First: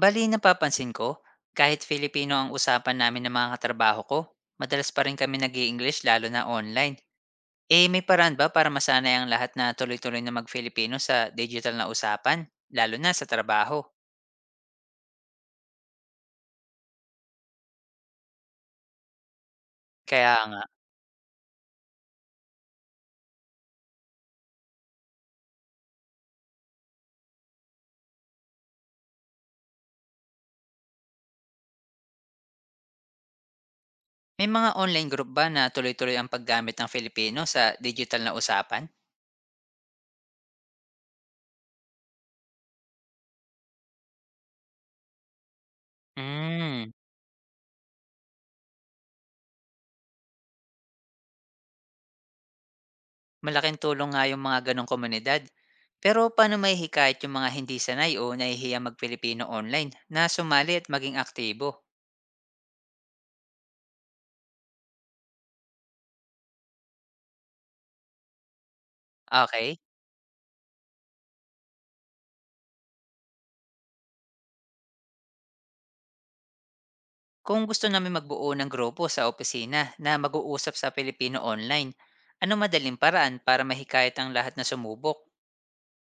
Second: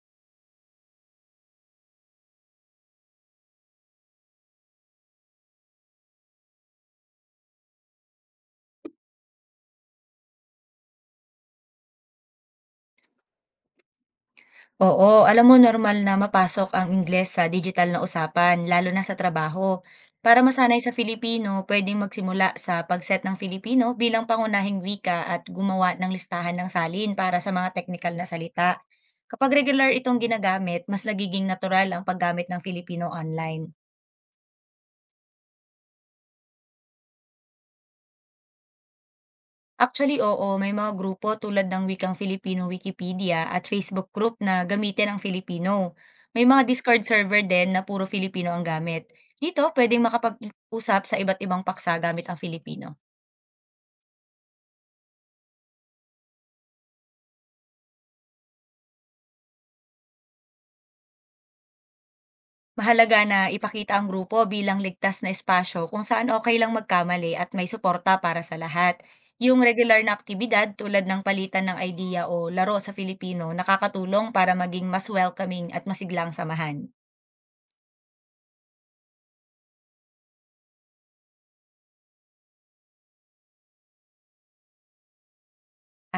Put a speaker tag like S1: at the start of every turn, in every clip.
S1: Bale napapansin ko, kahit Filipino ang usapan namin ng mga katrabaho ko, madalas pa rin kami nag english lalo na online. Eh, may paraan ba para masanay ang lahat na tuloy-tuloy na mag-Filipino sa digital na usapan, lalo na sa trabaho?
S2: Oo, alam mo normal na mapasok ang Ingles sa digital na usapan, lalo na sa trabaho.
S1: Kaya
S2: Para
S1: nga,
S2: masanay sa Filipino, pwedeng magsimula sa pagset ng Filipino bilang pangunahing wika at gumawa ng listahan ng salin para sa mga technical na salita. Kapag regular itong ginagamit, mas nagiging natural ang paggamit ng Filipino online.
S1: may mga online group ba na tuloy-tuloy ang paggamit ng Filipino sa digital na usapan?
S2: Actually, oo. May mga grupo tulad ng Wikang Filipino Wikipedia at Facebook group na gamitin ang Filipino. May mga
S1: Hmm,
S2: Discord server din na puro Filipino ang gamit. Dito, pwedeng makapag-usap sa iba't ibang paksa gamit ang Filipino.
S1: malaking tulong nga yung mga ganong komunidad. Pero paano may hikayat yung mga hindi sanay o nahihiya mag-Filipino online na sumali at maging aktibo?
S2: Mahalaga na ipakita ang grupo bilang ligtas na espasyo kung saan okay lang magkamali at may suporta para sa lahat. Yung
S1: Okay.
S2: regular na aktibidad tulad ng palitan ng idea o laro sa Filipino nakakatulong para maging mas welcoming at masiglang samahan.
S1: Kung gusto namin magbuo ng grupo sa opisina na mag-uusap sa Pilipino online, ano madaling paraan para mahikayat ang lahat na sumubok?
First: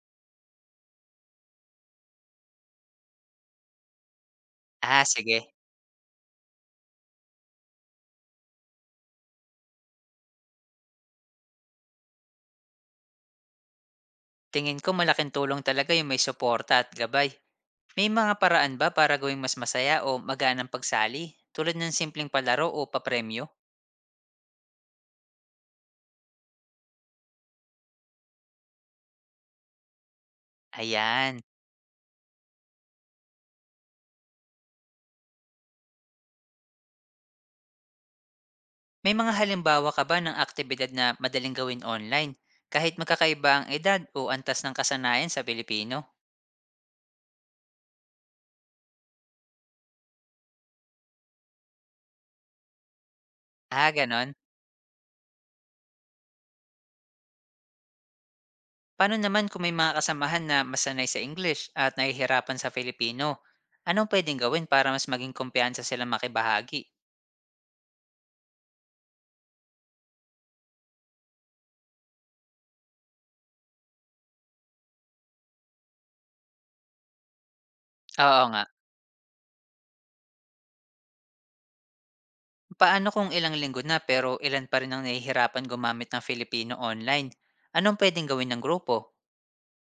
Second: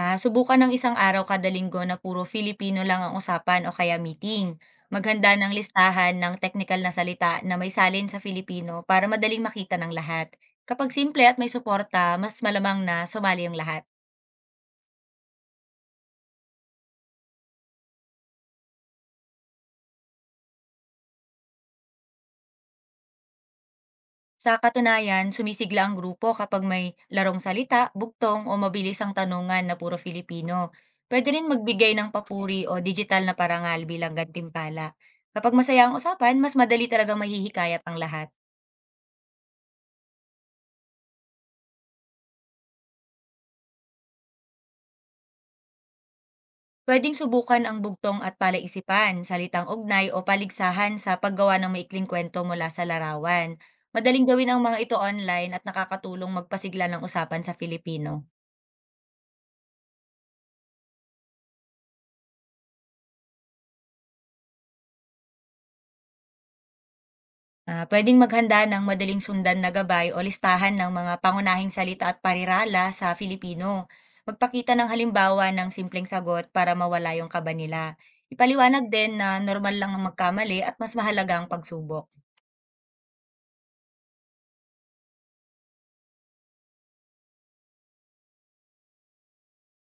S2: Ah, subukan ng isang araw kada linggo na puro Filipino lang ang usapan o kaya meeting.
S1: Ah,
S2: Maghanda
S1: sige.
S2: ng listahan ng technical na salita na may salin sa Filipino para madaling makita ng lahat. Kapag simple at may suporta, mas malamang na sumali ang lahat.
S1: Tingin ko malaking tulong talaga yung may suporta at gabay. May mga paraan ba para gawing mas masaya o magaan ang pagsali? Tulad ng simpleng palaro o papremyo?
S2: Sa katunayan, sumisigla ang grupo kapag may larong salita, bugtong o mabilis ang tanungan na puro Filipino. Pwede
S1: Ayan.
S2: rin magbigay ng papuri o digital na parangal bilang gantimpala. Kapag masaya ang usapan, mas madali talaga mahihikayat ang lahat.
S1: May mga halimbawa ka ba ng aktibidad na madaling gawin online? Kahit magkakaiba ang edad o antas ng kasanayan sa Pilipino?
S2: Pwedeng subukan ang bugtong at palaisipan, salitang ugnay o paligsahan sa paggawa ng maikling kwento mula sa larawan.
S1: Ah,
S2: Madaling
S1: ganon.
S2: gawin ang mga ito online at nakakatulong magpasigla ng usapan sa Filipino.
S1: Paano naman kung may mga kasamahan na masanay sa English at nahihirapan sa Filipino? Anong pwedeng gawin para mas maging kumpiyansa sila makibahagi?
S2: Ah, pwedeng maghanda ng madaling sundan na gabay o listahan ng mga pangunahing salita at parirala sa Filipino. Magpakita ng halimbawa ng simpleng sagot para mawala yung kaba nila.
S1: Oo nga.
S2: Ipaliwanag din na normal lang ang magkamali at mas mahalaga ang pagsubok.
S1: Paano kung ilang linggo na pero ilan pa rin ang nahihirapan gumamit ng Filipino online? Anong pwedeng gawin ng grupo?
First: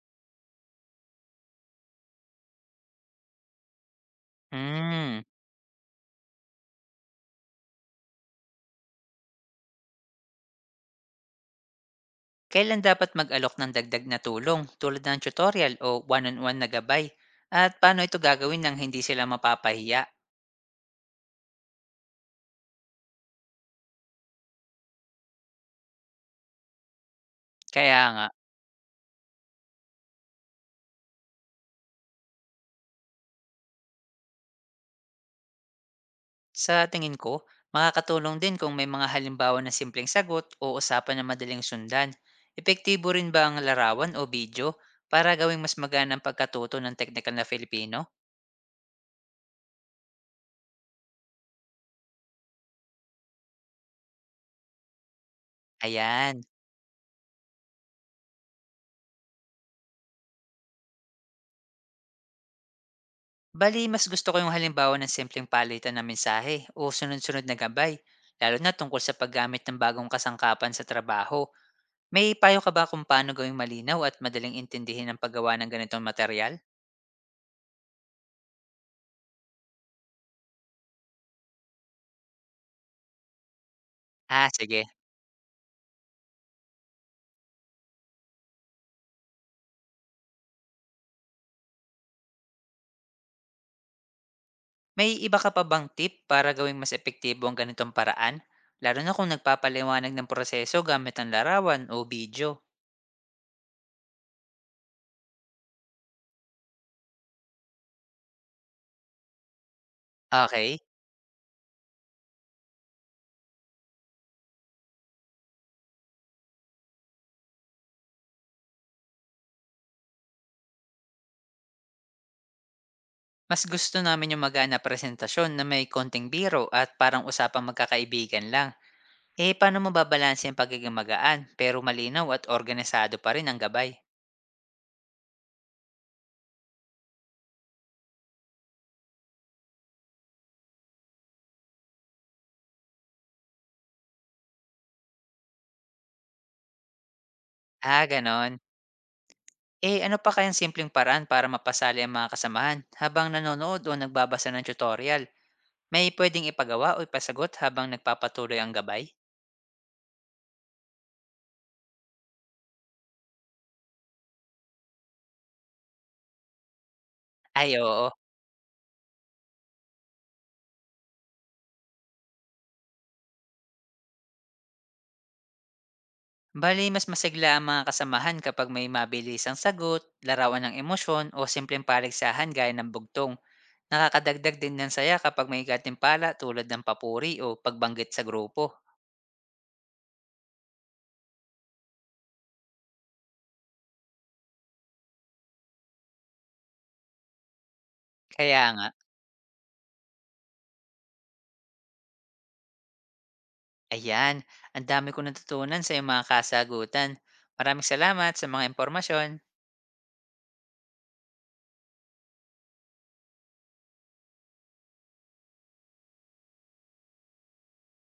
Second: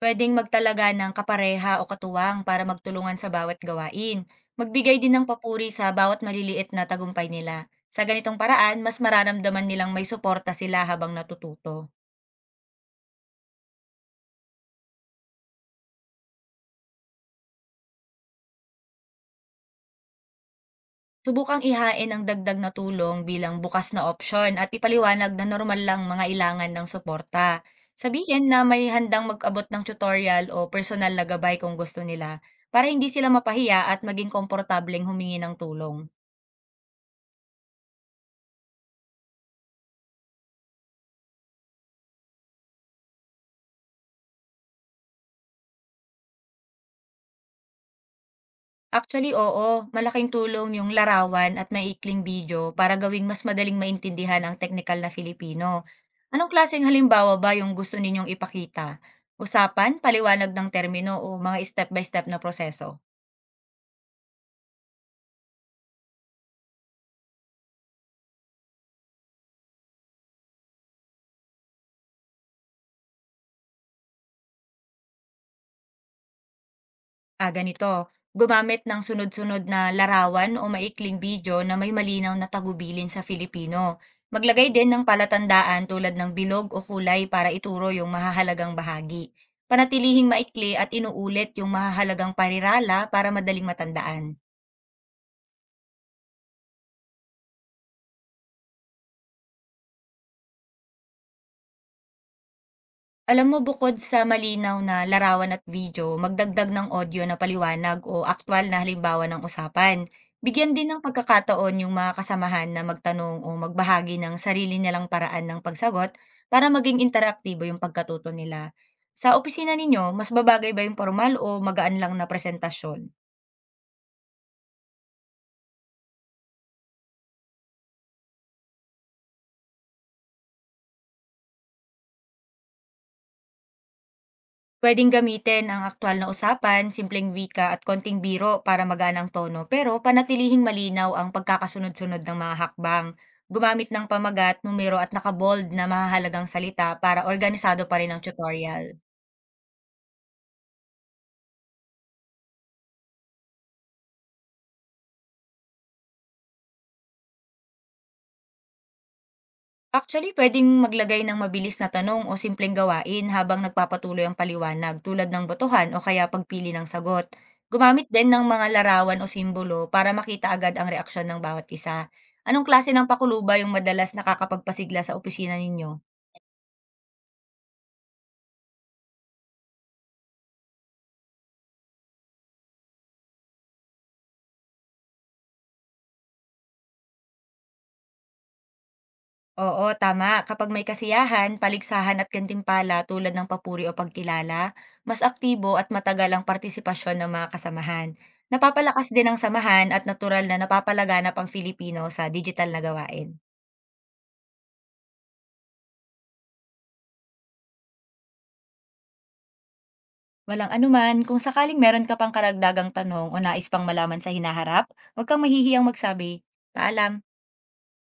S2: Puwedeng magtalaga ng kapareha o katuwang para magtulungan sa bawat gawain. Magbigay din
S1: Hmm.
S2: ng papuri sa bawat maliliit na tagumpay nila. Sa ganitong paraan, mas mararamdaman nilang may suporta sila habang natututo.
S1: Kailan dapat mag-alok ng dagdag na tulong tulad ng tutorial o one-on-one na gabay? At paano ito gagawin nang hindi sila mapapahiya?
S2: Subukang ihain ang dagdag na tulong bilang bukas na opsyon at ipaliwanag na normal lang mga ilangan ng suporta.
S1: Kaya nga.
S2: Sabihin na may handang mag-abot ng tutorial o personal na gabay kung gusto nila para hindi sila mapahiya at maging komportableng humingi ng tulong.
S1: Sa tingin ko, makakatulong din kung may mga halimbawa na simpleng sagot o usapan na madaling sundan. Epektibo rin ba ang larawan o video para gawing mas magana ang pagkatuto ng technical na Filipino?
S2: Actually, oo. Malaking tulong yung larawan at maikling video para gawing mas madaling maintindihan ang teknikal na Filipino.
S1: Ayan.
S2: Anong klaseng halimbawa ba yung gusto ninyong ipakita? Usapan, paliwanag ng termino o mga step-by-step na proseso?
S1: Bali, mas gusto ko yung halimbawa ng simpleng palitan ng mensahe o sunod-sunod na gabay, lalo na tungkol sa paggamit ng bagong kasangkapan sa trabaho. May payo ka ba kung paano gawing malinaw at madaling intindihin ang paggawa ng ganitong material?
S2: Ah, ganito. Gumamit ng sunod-sunod na larawan o maikling video na may malinaw na tagubilin sa Filipino.
S1: Ah,
S2: Maglagay
S1: sige.
S2: din ng palatandaan tulad ng bilog o kulay para ituro yung mahahalagang bahagi. Panatilihing maikli at inuulit yung mahahalagang parirala para madaling matandaan.
S1: May iba ka pa bang tip para gawing mas epektibo ang ganitong paraan? Lalo na kung nagpapaliwanag ng proseso gamit ang larawan o video.
S2: Alam mo bukod sa malinaw na larawan at video, magdagdag ng audio na paliwanag o aktwal na halimbawa ng usapan. Bigyan
S1: Okay,
S2: din ng pagkakataon yung mga kasamahan na magtanong o magbahagi ng sarili nilang paraan ng pagsagot para maging interaktibo yung pagkatuto nila. Sa opisina ninyo, mas babagay ba yung formal o magaan lang na presentasyon?
S1: mas gusto namin yung magaan na presentasyon na may konting biro at parang usapang magkakaibigan lang. Eh, paano mo babalanse ang pagiging magaan pero malinaw at organisado pa rin ang gabay?
S2: Pwedeng gamitin ang aktwal na usapan, simpleng wika at konting biro para maganang tono pero panatilihing malinaw ang pagkakasunod-sunod ng mga hakbang. Gumamit ng pamagat, numero at nakabold na mahahalagang salita para organisado pa
S1: Ah,
S2: rin ang
S1: ganon.
S2: tutorial.
S1: Eh, ano pa kayang simpleng paraan para mapasali ang mga kasamahan habang nanonood o nagbabasa ng tutorial? May pwedeng ipagawa o ipasagot habang nagpapatuloy ang gabay?
S2: Actually, puwedeng maglagay ng mabilis na tanong o simpleng gawain habang nagpapatuloy ang paliwanag tulad ng botohan o kaya pagpili ng sagot.
S1: Ay,
S2: Gumamit
S1: oo.
S2: din ng mga larawan o simbolo para makita agad ang reaksyon ng bawat isa. Anong klase ng pakulo ba yung madalas nakakapagpasigla sa opisina ninyo?
S1: Bali mas masigla ang mga kasamahan kapag may mabilis ang sagot, larawan ng emosyon o simpleng paligsahan gaya ng bugtong. Nakakadagdag din ng saya kapag may katimpala tulad ng papuri o pagbanggit sa grupo.
S2: Oo, tama. Kapag may kasiyahan, paligsahan at gantimpala tulad ng papuri o pagkilala, mas aktibo at matagal ang partisipasyon ng mga kasamahan.
S1: Kaya nga,
S2: Napapalakas din ang samahan at natural na napapalaganap ang Filipino sa digital na gawain.
S1: ayan, ang dami ko natutunan sa iyong mga kasagutan. Maraming salamat sa mga impormasyon.
S2: Walang anuman, kung sakaling meron ka pang karagdagang tanong o nais pang malaman sa hinaharap, huwag kang mahihiyang magsabi. Paalam!